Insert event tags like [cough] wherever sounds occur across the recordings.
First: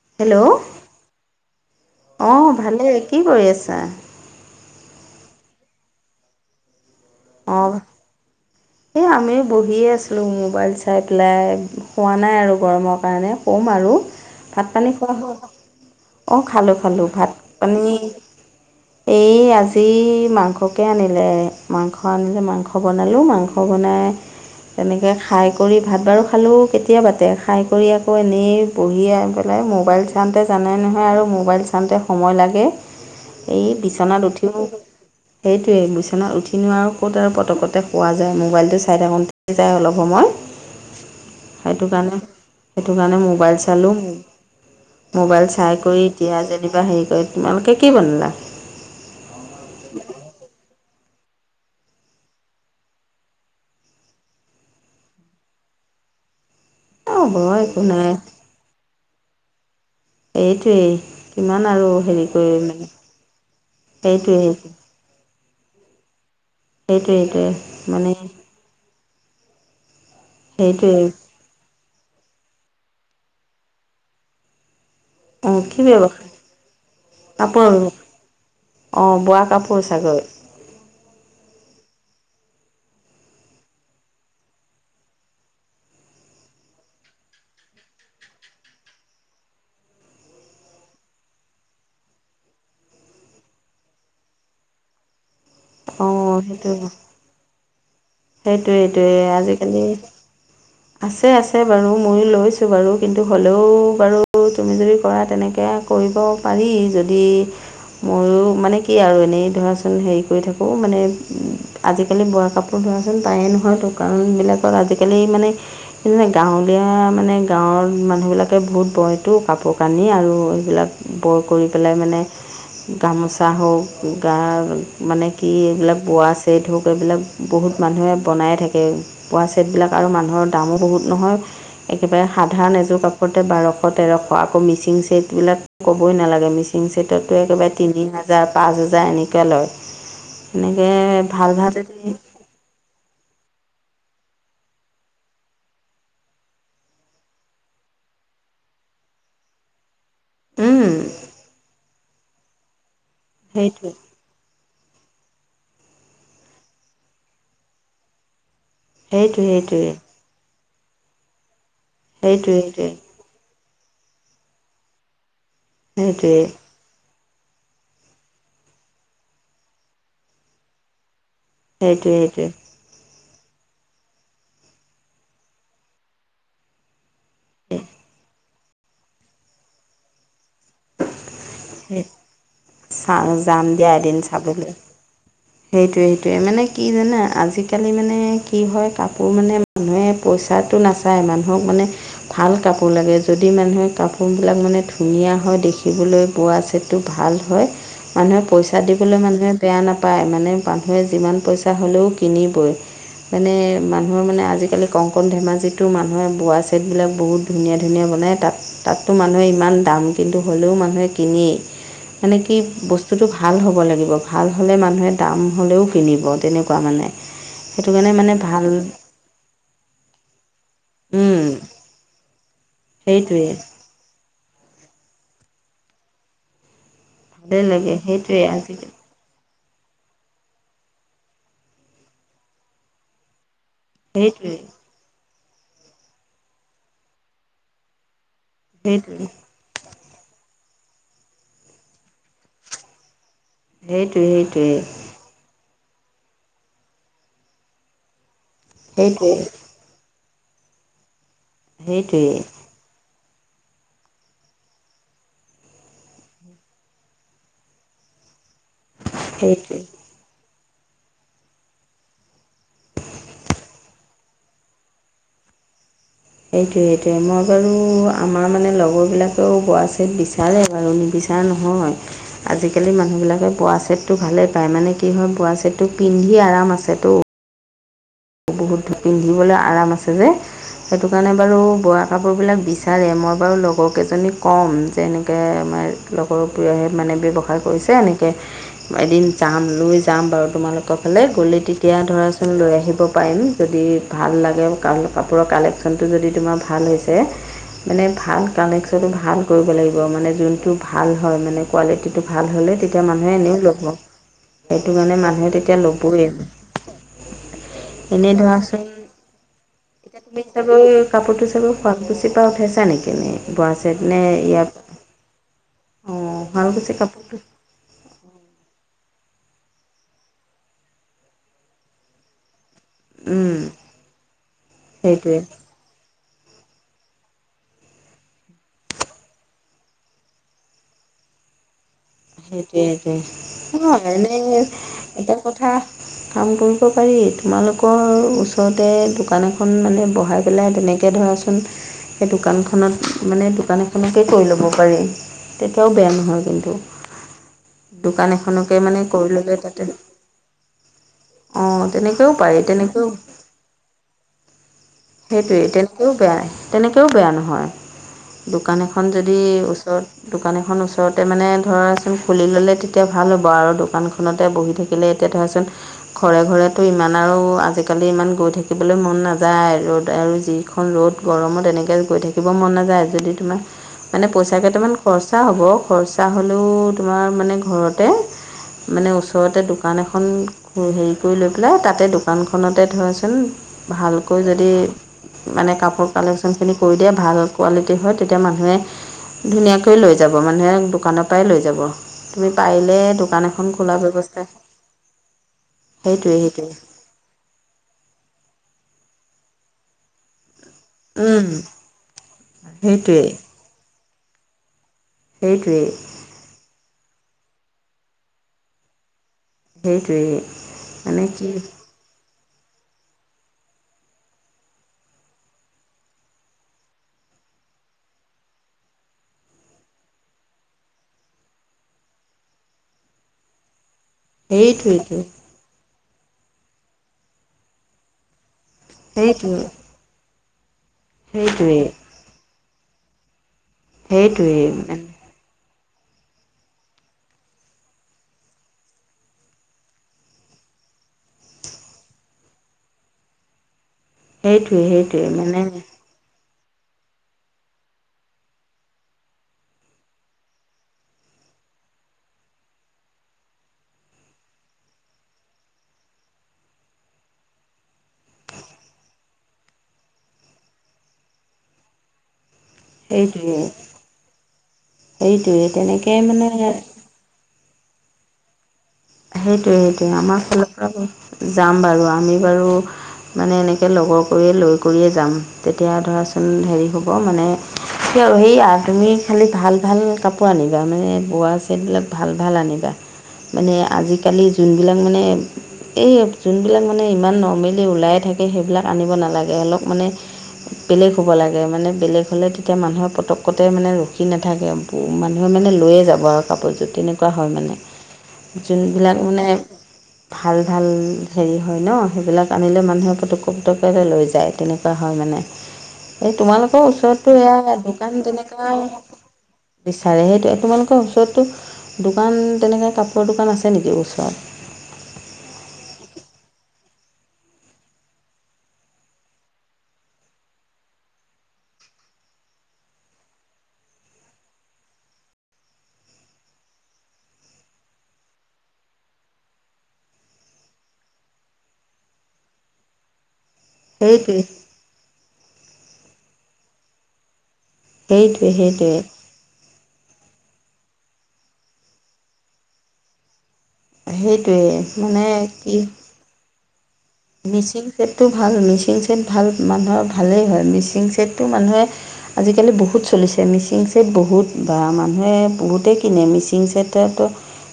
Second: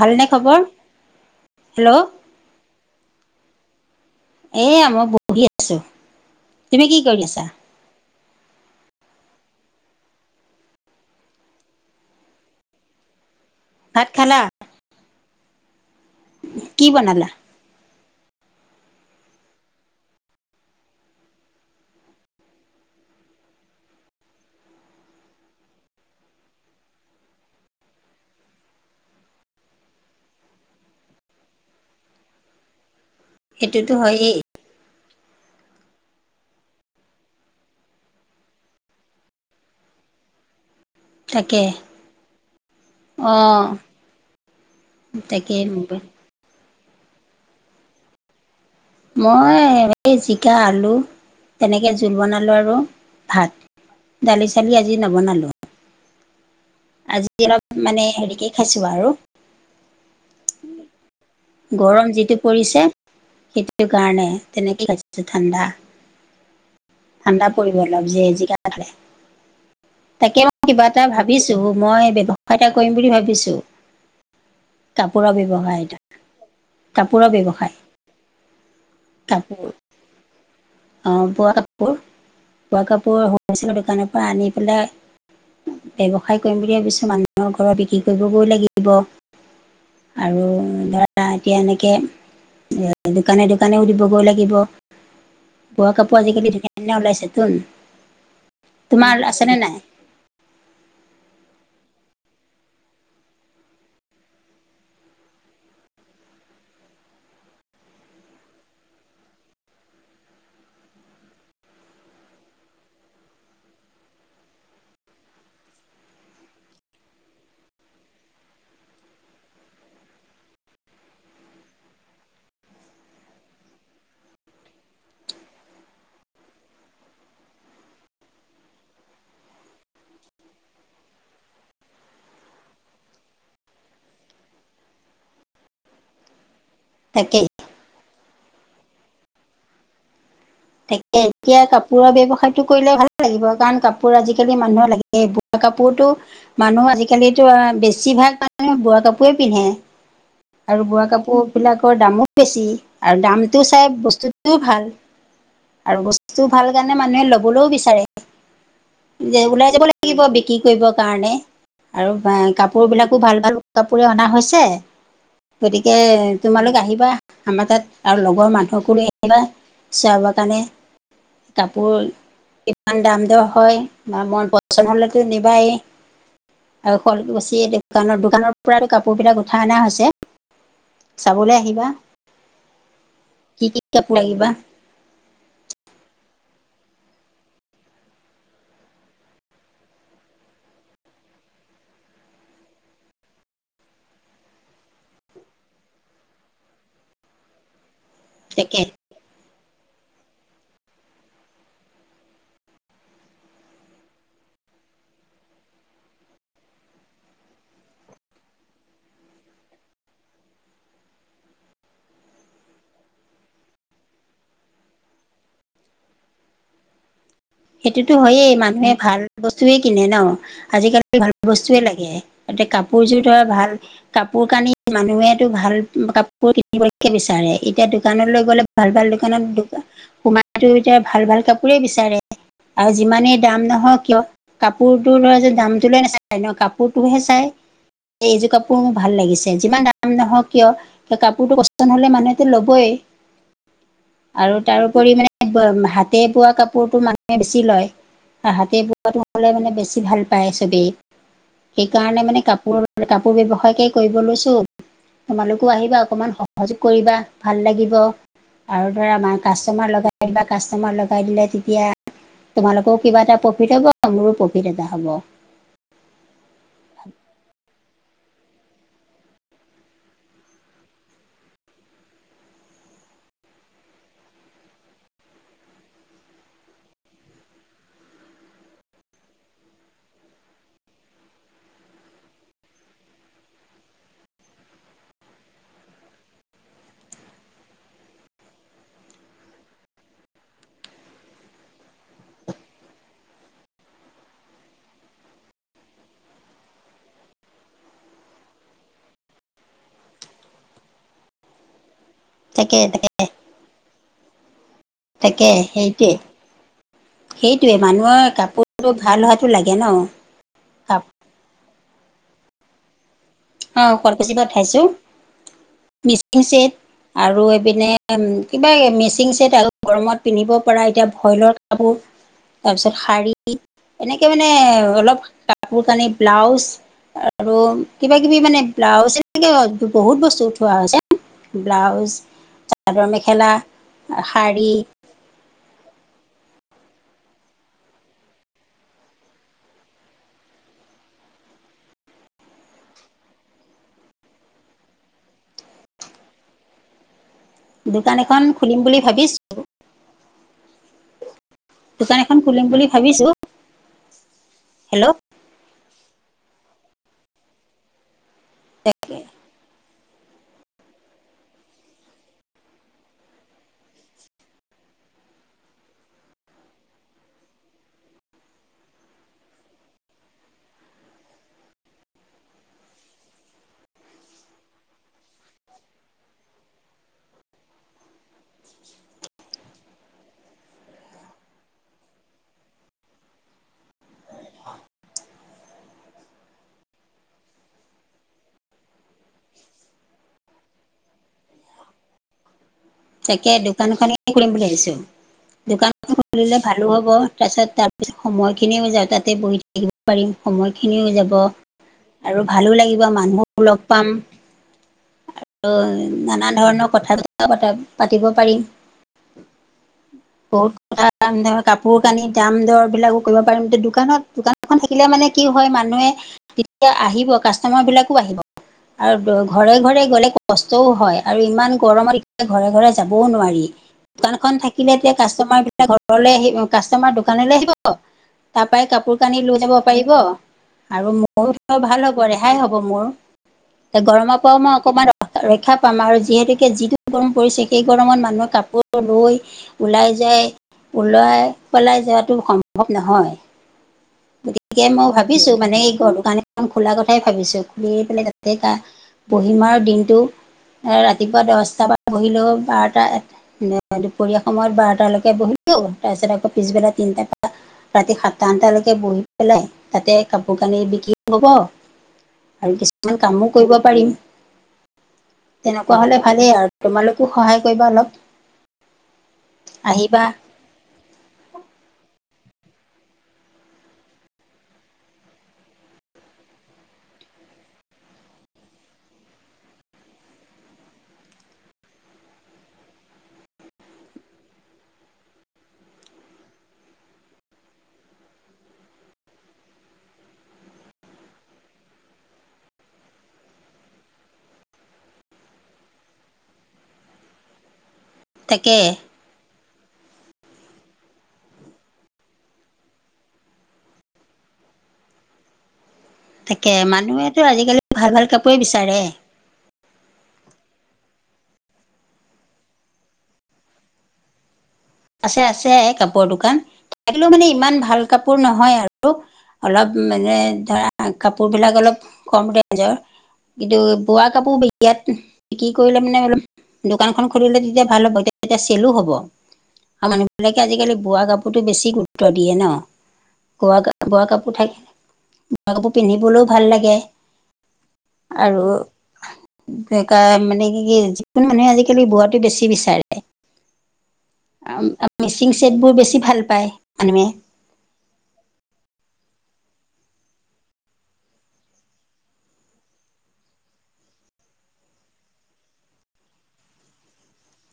ভালনে খবৰ হেল্ল',? অ, ভালেই কি কৰি আছা? এয়া মই বহি আছো তুমি কি কৰি আছা? অহ', এই আমিয়ো বহিয়ে আছিলোঁ মোবাইল চাই পেলাই শুৱা নাই আৰু গৰমৰ কাৰণে। শুম আৰু ভাত খালা? ভাত পানী খোৱা হয় অ, খালোঁ- কি খালোঁ বনালা? ভাত পানী এই আজি মাংসকে আনিলে মাংস হয় মানে মাংস বনালোঁ মাংস বনাই তেনেকে খাই কৰি ভাত বাৰু খালোঁ কেতিয়াবাতে খাই কৰি আকৌ এনেই বহি আহ পেলাই মোবাইল চাওঁতে জানে নহয় আৰু মোবাইল চাওঁতে সময় লাগে। [inaudible] এই বিচনাত হয়েই উঠিও সেইটোৱেই বিচনাত উঠি নোৱাৰো। ক'ত আৰু পটপতে শুৱা যায় মোবাইলটো চাই থাকোঁতে যায় অলপ সময়। তাকে সেইটো কাৰণে- সেইটো কাৰণে মোবাইল অ' চালোঁ মোবাইল তাকে চাই কৰি এতিয়া যেনিবা হেৰি কৰে তোমালোকে কি বনলা? মই এই জিকা আলু তেনেকে জোল বনালোঁ আৰু ভাত। দালি -চালি আজি নবনালোঁ। এ হ'ব আজি অলপ একো মানে নাই হেৰিকে খাইছো আৰু। এইটোৱেই। কিমান আৰু গৰম হেৰি যিটো কৰি পৰিছে মানে সেইটোৰ কাৰণে সেইটোৱে সেইটো তেনেকে খাইছোঁ ঠাণ্ডা সেইটোৱে সেইটোৱে ঠাণ্ডা পৰিব অলপ মানে যে জিকা খালে তাকে মই কিবা সেইটোৱে এটা ভাব ভাবিছোঁ মই ব্যৱসায় এটা কৰিম বুলি ভাবিছোঁ। কাপোৰৰ অঁ ব্যৱসায় কি এইটো ব্যৱসায় কাপোৰৰ ব্যৱসায়। অ, বোৱা কাপোৰ ছাঁগৈ অ, বোৱা কাপোৰ -বোৱা কাপোৰ হ'লচেলৰ দোকানৰ পৰা আনি পেলাই ব্যৱসায় কৰিম বুলি ভাবিছোঁ মানুহৰ ঘৰৰত বিক্ৰী কৰিবগৈ লাগিব। আৰু ধৰা এতিয়া এনেকে দিয়া দোকানে-দোকানেওঁ দিবগৈ লাগিব। বোৱা কাপোৰ অঁ আজিকালি সেইটো ধুনীয়া - ধুনীয়া ওলাইছেতোন। সেইটোৱে ইটোৱে আজিকালি [inaudible] আছে- আছে বাৰু ময়ো লৈছোঁ বাৰু কিন্তু হ'লেও বাৰু তুমি যদি কৰা তেনেকে কৰিব পাৰি যদি ময়ো মানে কি আৰু এনেই ধৰাচোন হেৰি কৰি থাকোঁ মানে আজিকালি বোৱা কাপোৰ অ, ধৰাচোন তায়ে নহয় দোকান বিলাকত আজিকালি মানে সেইনে গাঁৱলীয়া মানে গাঁৱৰ মানুহবিলাকে বহুত বয়টো কাপোৰ কানি আৰু এইবিলাক বৰ কৰি পেলাই মানে গামোচা হওক গা মানে কি এইবিলাক বোৱা চেড হওঁক এইবিলাক বহুত মানুহে বনায় থাকে পোৱা ছেটবিলাক আৰু মানুহৰ দামো বহুত নহয়। একেবাৰে সাধাৰণ এযোৰ কাপোৰতে বাৰশ তেৰশ আকৌ মিচিং ছেটবিলাক ক'বই নালাগে মিচিং ছেটতে তাকেই একেবাৰে তিনি হাজাৰ, পাঁচ হাজাৰ এনেকে লয়। এনেকৈ তাকে ভাল এতিয়া ভাল যদি কাপোৰৰ ব্যৱসায়টো কৰিলে ভাল- লাগিব কাৰণ কাপোৰ আজিকালি মানুহৰ লাগে বুৱা কাপোৰতো মানুহ আজিকালিতো আৰববেছিভাগ মানুহে বোৱা কাপোৰে পিন্ধে। আৰু বোৱা কাপোৰবিলাকৰ দামো বেছি আৰু দামটো সেইটোৱে চাই বস্তুটোও ভাল। আৰু বস্তুটুটো ভাল কাৰণে মানুহে লবলৈও বিচাৰে যে সেইটোৱে ওলাই সেইটোৱে যাব লাগিব বিকি কৰিব কাৰণে আৰু সেইটোৱে সেইটোৱে সেইটোৱে কাপোৰ বিলাকো ভাল- ভাল কাপোৰে অনা হৈছে গতিকে তোমালোক আহিবা আমাৰ তাত আৰু লগৰ মানুহকো লৈ আহিবা ছিয়া বাগ কানে কাপোৰ ইমান দাম দৰ হয় নহয় মন পচন্দ হলেতো নিবায়ে। আৰু শুৱালকুচি দোকানৰ -দোকানৰ পৰাতো কাপোৰ বিলাক উঠাই অনা হৈছে চাবলে আহিবা। চাও কি যাম কি দিয়া কাপোৰ এদিন লাগিব চাবলৈ। সেইটোৱে- সেইটোৱে মানে কি জানা আজিকালি মানে কি হয় কাপোৰ মানে মানুহে পইচাটো নাচায় মানুহক মানে ভাল কাপোৰ লাগে যদি মানুহে কাপোৰ বিলাক মানে ধুনীয়া হয় দেখিবলৈ বোৱা যিটো ভাল হয় মানুহে তাকে পইছা [unintelligible] বলৈ মানুহে বেয়া নাপায় মানে মানুহে যিমান পইচা হ'লেও কিনিবই। মানে মানুহৰ মানে আজিকালি কংকন ধেমাজিতো মানুহে বোৱা চেদবিলাক বহুত- ধুনীয়া- ধুনীয়া বনায় তাত -তাততো মানুহে ইমান দাম কিন্তু হ'লেও মানুহে কিনেই। এনে কি বস্তুটোটো ভাল হ'ব লাগিব ভাল হ'লে মানুহে দাম হ'লেও কিনিব তেনেকুৱা মানে সেইটো কাৰণে সেইটোতো মানে হয়েই ভাল মানুহে ভাল বস্তুৱে কিনে ন' আজিকালি ভাল উম বস্তুয়েই লাগে এতিয়া কাপোৰযোৰ ধৰা সেইটোৱে ভাল কাপোৰ কানি মানুহেটো ভাল কাপোৰ কিনিবলেকে বিচাৰে ভালেই এতিয়া লাগে দোকানলৈ সেইটোৱে গ'লে আজিকালি ভাল- ভাল দোকানত সোমাইতো এতিয়া ভাল -ভাল কাপোৰেই বিচাৰে আৰু যিমানেই দাম নহওঁক কিয় সেইটোৱে কাপোৰ তোৰ ল'ৰাই যে দামটো লই নাচায় ন' কাপোৰটোহে চাই এইযোৰ কাপোৰ মোৰ ভাল সেইটোৱে লাগিছে। তে যিমান দাম নহওঁক কিয় ত ' কাপোৰটো পচন হ'লে মানুহেটো ল'বই। সেইটোৱে আৰু সেইটোৱে তাৰোপৰি মানে হাতে বোৱা কাপোৰটো মান বেছি লয় অ, হাতে বোৱাটো সেইটোৱে হ'লে মানে বেছি ভাল পায় চবেই। সেইকাৰণে সেইটোৱে মানে কাপোৰ -কাপোৰ ব্যৱসায়কেই কৰিব লৈছোঁ। তোমালোকো আহিবা অকমান সহযোগ কৰিবা ভাল লাগিব।। আৰু ধৰা আমাৰ সেইটোৱে সেইটোৱে কাষ্টমাৰ লগাই দিবা কাষ্টমাৰ লগাই দিলে তেতিয়া তোমালোকৰও কৰে কিবা এটা প্ৰফিট হ'ব মোৰো প্ৰফিট এটা হ'ব। এইটোৱে- এইটোৱে মই বাৰু আমাৰ মানে লগৰবিলাকেও বোৱা ছেট বিচাৰে বাৰু নিবিচাৰ এ নহয় আজিকালি মানুহবিলাকে বোৱা চেটটো ভালেই পায় মানে কি হয় বোৱা চেটটো পিন্ধি আৰাম আছেতো। বহুত পিন্ধিবলে আৰাম আছে যে। সেটো কাৰণে বাৰু বোৱা কাপোৰবিলাক বিচাৰে মই বাৰু লগৰকেইজনীক ক'ম যে এনেকে আমাৰ লগৰবোৰে মানে ব্যৱসায় কৰিছে এনেকে এদিন যাম লৈ যাম বাৰু তোমালোকৰ ফালে গ'লে তেতিয়া ধৰাচোন লৈ আহিব। পাৰিম যদি ভাল লাগে কাপোৰৰ কালেকশ্যনটো যদি তোমাৰ ভাল হৈছে। মানে ভাল কালেকশ্যনটো ভাল কৰিব লাগিব মানে যোনটো ভাল হয় মানে কোৱালিটিটো ভাল হ'লে তাকে তেতিয়া তাকে মানুহে এনেও ল'ব সেইটো কাৰণে তাকে মানুহে তেতিয়া সেইটোৱে ল'বই সেইটোৱে মানুহৰ এনেই কাপোৰযোৰ ধৰাচোন ভাল হোৱাতো লাগে ন'। এতিয়া তুমি চাব অ' কাপোৰটো চাব শুৱালকুছিৰ পা উঠাইছা নে কি নে? অ, শুৱালকুচিপা ইয়াত উঠাইছোঁ অঁ মিচিং চেট শুৱালকুছি কাপোৰটো আৰু পিনে কিবা এ মেচিং চেট আৰু গৰমত পিন্ধিব পৰা এতিয়া ভইলৰ কাপোৰ। তাৰপিছত শাৰী উম এনেকে মানে অলপ সেইটোৱে কাপোৰ কানি, ব্লাউজ আৰু কিবা কিবি মানে ব্লাউজ এনেকে বহুত বস্তু উথোৱা হৈছে ব্লাউজ সেইটোয়ে- চাদৰ মেখেলা সেইটোয়ে অ, এনেই শাৰী এটা কথা কাম কৰিব পাৰি তোমালোকৰ ওচৰতে দোকান এখন মানে বহাই পেলাই তেনেক এ ধৰাচোন সেই দোকানখনত মানে দোকান এখনকে কৈ ল'ব পাৰি তেতিয়াওঁ বেয়া নহয় কিন্তু। দোকান এখন এখনকে খুলিম বুলি মানে কৰি ল'লে ভাবিছোঁ। তাতে অঁ দোকান তেনেকৈও এখন পাৰি খুলিম বুলি তেনেকৈও ভাবিছোঁ হেল্ল', সেইটোৱে তেনেকৈও বেয়া তেনেকৈও বেয়া নহয় দোকান এখন যদি ওচৰত দোকান এখন ওচৰতে মানে ধৰাচোন খুলি ল'লে তেতিয়া ভাল হ'ব আৰু দোকানখন খনতে বহি থাকিলে এতিয়া ধৰাচোন ঘৰে- ঘৰেতটো ইমান আৰু আজিকালি ইমান গৈ থাকিবলে মন নাযায়। ৰ'দ আৰু যিখন ৰ'দ গৰমত এনেকে গৈ থাকিব মন নাযায় যদি তোমাক মানে পইচা কেইটামান খৰচা হ'ব খৰচা হ'লেও তোমাৰ মানে ঘৰতে মানে ওচৰতে দোকান এখন হেই হেৰি কৰি লৈ পেলাই তাতে দোকানখনতে ধৰাচোন ভালকৈ য তে মানে কাপোৰ কালেকশনখিনি কৰি দিয়ে ভাল কোৱালিটি হয় তেতিয়া মানুহে ধুনীয়াকৈ লৈ যাব মানুহে দোকানৰ পাই লৈ যাব তুমি পাৰিলে দোকান তাকে এখন খোলা দোকানখনে ব্যৱস্থা খুলিম বুলি ভাবিছোঁ দোকানখন সেইটোৱে খুলিলে সেইটোৱে ভালো হ'ব তাৰছত- তাৰপিছত সময়খিনিও যাওঁ তাতে বহি বহিব পাৰিম সময়খিনিও যাব উম আৰু ভালো লাগিব সেইটোৱেই মানুহ লগ পাম আৰু সেইটোৱেই নানা ধৰণৰ কথা-বতৰা পাতা পাতিব পাৰি সেইটোৱেই বহুত কথা [unintelligible] মানে কি কাপো কাপোৰ-কানি দাম দৰ বিলাকো কৰিব পাৰিম এতিয়া দোকানত দোকানএখন থাকিলে মানে কি হয় মানুহে তেতিয়া আহিব কাষ্টমাৰবিলাকো আহিব। আৰু ঘৰে- ঘৰে গ'লে কষ্টও হয় আৰু ইমান গৰমত ঘৰে-ঘৰে যাবও নোৱাৰি দোকানখন থাকিলে এতিয়া সেইটোৱেইটো কাষ্টমাৰ ঘৰলে আহি কাষ্টমাৰ দোকানলে আহিব তাৰ পাই কাপোৰ কানি লৈ যাব পাৰিব আৰু মোৰ সেইটোৱে [unintelligible] ভাল হ'ব ৰেহাই হ'ব মোৰ। এ গৰমৰ পৰাও সেইটোৱে সেইটোৱে মই মানে অকমান ৰক্ষা পাম আৰু যিহেতুকে যিটো গৰম পৰিছে এই গৰমত মানুহে কাপোৰ লৈ ওলাই যায় ওলাই পেলাই যোৱাটো সম্ভৱ নহয়। সেইটোৱে গতিকে মই সেইটোৱে ভাবিছোঁ মানে এই ঘৰটো কাৰণে খন খোলা কথাই ভাবিছোঁ খুলি পেলাই তাতে কা বহিম আৰু দিনটো। এ ৰাতিপুৱা দচটা পা বহিলেও বাৰটা, এটা নে দুপৰীয়া সময়ত বাৰটালৈকে বহিলো, তাৰপিছত আকৌ পিছবেলা তিনিটাৰ পা ৰাতি সাতটা, আঠটালৈকে বহি পেলাই তাতে কাপোৰ কানি বিকি হ'ব। আৰু কিছুমান কামো সেইটোৱে কৰিব পাৰিম সেইটোৱে তেনেকোৱা তেনেকে হলে মানে ভালেই আৰু তোমালোক তোক সহায় কৰিব অলপ সেইটোৱে সেইটোৱে আহিবা আমাৰ ফালৰ পৰা যাম বাৰু আমি বাৰু মানে এনেকে লগৰ কৰিয়ে লৈ কৰিয়ে যাম তেতিয়া ধৰাচোন হেৰি হ'ব মানে সেয়া তুমি খালি ভাল ভাল কাপোৰ আনিবা, মানে বোৱা চেটবিলাক ভাল ভাল আনিবা। মানে আজিকালি যোনবিলাক মানে এই যোনবিলাক মানে ইমান নৰ্মেলি ওলাই থাকে সেইবিলাক আনিব নালাগে অলপ মানে বেলেগ হ'ব লাগে মানে বেলেগ হ'লে তেতিয়া মানুহৰ পতককতে মানে ৰখি নাথাকে। মানুহে মানে লৈয়ে যাব আৰু কাপোৰযোৰ তেনেকোৱা হয় মানে। তাকে যোনবিলাক মানে ভাল ভাল হেৰি হয় ন সেইবিলাক আনিলে মানুহে পুতুককে পুতুককৈ লৈ যায় তেনেকোৱা হয় মানে। [unintelligible] এই তোমালোকৰ ওচৰতো মানুহেতো এয়া আজিকালি ভাল দোকান ভাল কাপোৰে তেনেকা বিচাৰে বিচাৰে সেইটোৱে তোমালোকৰ ওচৰতো দোকান তেনেকৈ কাপোৰৰ দোকান আছে নেকি ওচৰত? আছে আছে কাপোৰৰ দোকান থাকিলও মানে ইমান ভাল কাপোৰ নহয় আৰু। অলপ মানে ধৰা কাপোৰ বিলাক অলপ কম ৰেঞ্জৰ। কিন্তু বোৱা কাপোৰ বিয়াত বিক্ৰী কৰিলে মানে অলপ দোকানখন খুলিলে তেতিয়া ভাল হ'ব তেতিয়া চেলো হ'ব। আৰু মানুহ বিলাকে আজিকালি বোৱা কাপোৰতো বেছি গুৰুত্ব দিয়ে ন। বোৱা বোৱা সেইটোৱে কাপোৰ থাকে বোৱা কাপোৰ পিন্ধিবলৈও ভাল লাগে। সেইটোৱে আৰু সেইটোৱে মানে কি কি যিকোনো মানুহে আজিকালি বোৱাটো বেছি বিচাৰে সেই মিচিং চেটবোৰ বেছি ভাল পায় মানুহে মিচিং চেটটো ভাল মিচিং চেট ভাল মানুহৰ ভালেই হয় মিচিং চেটটো মানুহে আজিকালি বহুত চলিছে মিচিং ছেট বহুত বা মানুহে বহুতেই কিনে মিচিং ছেটেতো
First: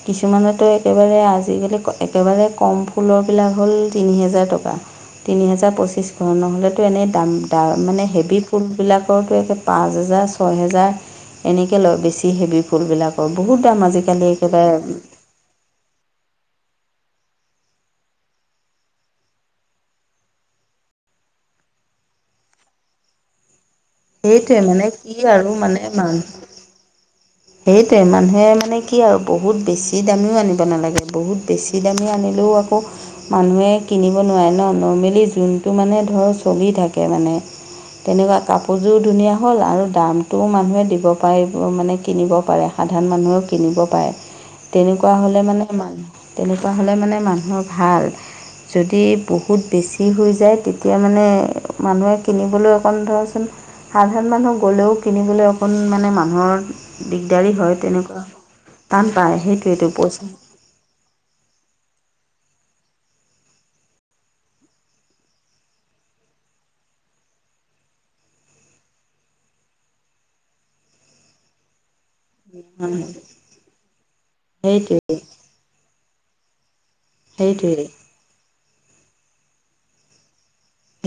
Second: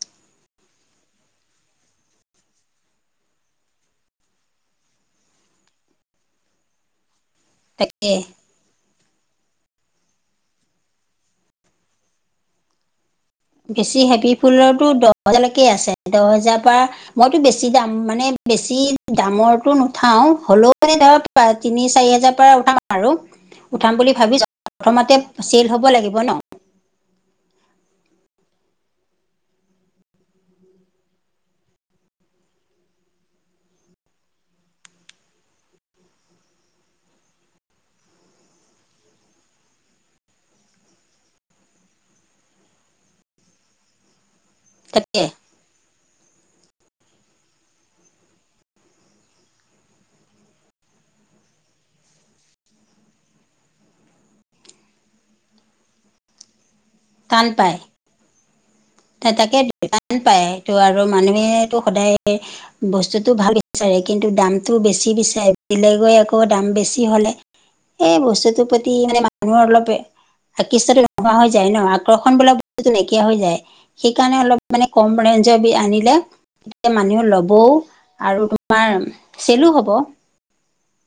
কিছুমানেতো একেবাৰে আজিকালি একেবাৰে কম ফুলৰবিলাক হ'ল তিনি হেজা হাজাৰ টকা তিনি হাজাৰ পঁচিশ নহ'লেতো এনেই দাম দাম মানে তাকে হেবিত ফুলবিলাকৰতো একে পাঁচ হেজাৰ ছয় হেজাৰ এনেকৈ লয় বেছি হেভি ফুলবিলাক। অ বহুত দাম বেছি আজিকালি হেভি একেবাৰে ফুলৰতো দহ হেজাৰলৈকে আছে, দহ হেজাৰ পৰা মইতো বেছি দাম মানে বেছি দামৰটো নুঠাও হ'লেও মানে ধৰক পা তিনি চাৰি হাজাৰ পৰা উঠাম আৰু উঠাম বুলি ভাবিছো সেইটোৱে মানে কি প্ৰথমতে আৰু চেল মানে হ'ব লাগিব মানুহ ন সেইটোৱে মানুহে মানে কি আৰু বহুত বেছি দামীও আনিব নালাগে বহুত বে ছি দামী আনিলেও আকৌ মানুহে কিনিব নোৱাৰে ন নৰ্মেলি যোনটো মানে ধৰক চলি থাকে মানে তেনেকোৱা কাপোৰযোৰো ধুনীয়া হ'ল আৰু দামটোও মানুহে দিব পাৰিব মানে কিনিব পাৰে সাধাৰণ মানুহেও কিনিব পাৰে তেনেকোৱা তাকে হ'লে মানে মানুহ তেনেকোৱা হ'লে মানে মানুহৰ ভাল যদি বহুত বেছি হৈ যায় তেতিয়া মানে মানুহে কিনিবলৈ অকণ ধৰচোন সাধাৰণ মানুহ গ'লেও কিনিবলৈ অকণ মানে মানুহৰ টান দিগদাৰি পায় হয় তেনেকোৱা টান পায় সেইটোৱেটো পইচা টো আৰু মানুহেতো সদায় বস্তুটো ভাল বিচাৰে কিন্তু দামটো বেছি বিচাৰে বেলেগে আকৌ দাম বেছি হ'লে এই বস্তুটোৰ প্ৰতি মানে মানুহৰ অলপ আকৃষ্টতো নোহোৱা হৈ যায় ন আ আকৰ্ষণ বোলা বস্তুটো নাইকিয়া হৈ যায় সেইকাৰণে অলপ মানে কম সেইটোৱে ৰেঞ্জ জবি আনিলে তেতিয়া মানুহ ল'বও সেইটোৱে সেইটোৱে আৰু তোমাৰ চেলো হ'ব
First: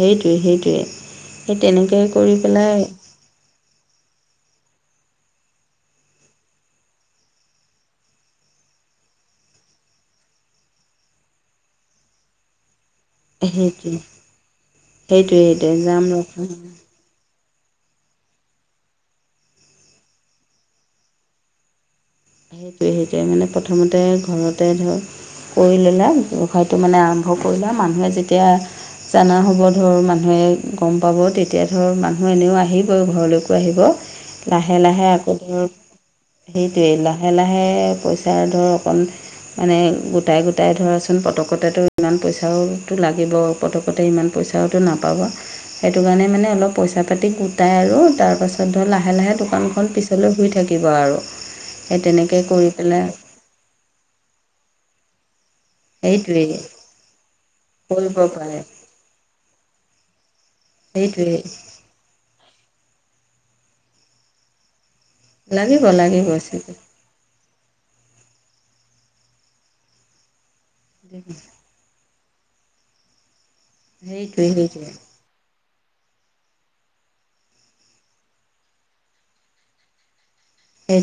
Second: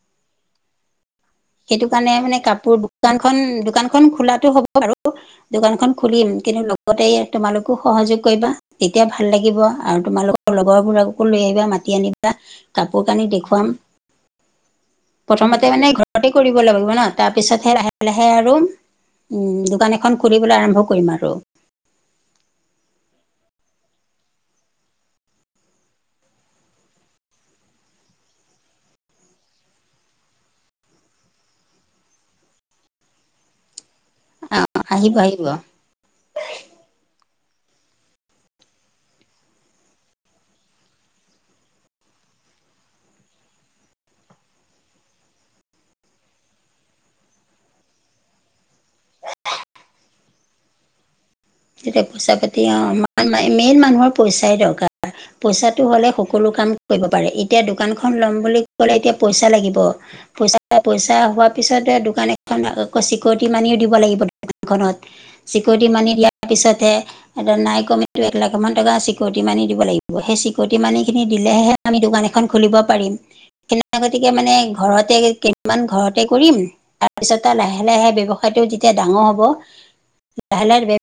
সেইটোৱে সেইটোৱে সেই সেইটো তেনেকে কাৰণে মানে কৰি কাপোৰ পেলাই দোকানখন দোকানখন খোলাটো হ'ব আৰু দোকান খন খুলিম কিন্তু লগতে তোমালোকো সহযোগ কৰিবা তেতিয়া ভাল লাগিব আৰু তোমালোকৰ লগৰবোৰাকো লৈ আহিবা মাতি আনিবা কাপোৰ কানি সেইটোৱে দেখুৱাম সেইটোৱে প্ৰথমতে সেইটোৱে মানে যাম ঘৰতে ৰখা হব ন তাৰপিছতহে লাহে লাহে আৰু দোকান এখন খুলিবলৈ আৰম্ভ কৰিম আৰু সেইটোৱে সেইটোৱে মানে প্ৰথমতে ঘৰতে ধৰ কৰি ললা ব্যৱসায়টো মানে আৰম্ভ কৰিলা মানুহে যেতিয়া জানা হ'ব ধৰ মানুহে গম পাব তেতিয়া ধৰ মানুহ এনেও আহিবই ঘৰলৈকো আহিব লাহে লাহে আহিব আকৌ আহিব ধৰক সেইটোয়ে লা লাহে লাহে পইচা ধৰক অকণ মানে গোটাই গোটাই ধৰাচোন পতকতেতো ইমান পইচাওতো লাগিব পতকতে ইমান পইচাওতো নাপাবা সেইটো কাৰণে মানে অলপ পইচা পাতি গোটাই আৰু তাৰ পাছত ধৰ লাহে লাহে দোকানখন পি ছলৈ শুই থাকিব আৰু সেই তেতিয়া পইচা তেনেকে পাতি কৰি অ পেলাই মেইন মানুহৰ পইচাই দৰকাৰ পইচা হলে সকলো সেইটোৱেই কাম কৰিব পাৰে এতিয়া দোকানখনন কৰিব ল'ম পাৰে বুলি ক'লে এতিয়া পইচা লাগিব পইচা পইচা সেইটোৱেই হোৱাৰ পিছতে দোকান এখন আকৌ চিকিউৰিটি মানিও দিব লাগিব দোকানখনত চিকৰতি লাগিব মানি লাগিব দিয়া সেইটোৱে এ নাই কম এক লাখ মান টকা চিকিউৰিটি মানি দিব লাগিব সেই চিকিউৰিটি মানি খিনি দিলেহে আমি দোকান এখন খুলিব পাৰিম কিনা গতিকে সেইটোৱে মানে সেইটোৱে ঘৰতে কিনা মান ঘৰতে কৰিম তাৰপিছতে লাহে লাহে ব্যৱসায়টো যেতিয়া ডাঙৰ হ'ব লাগে লাহে দিব সেই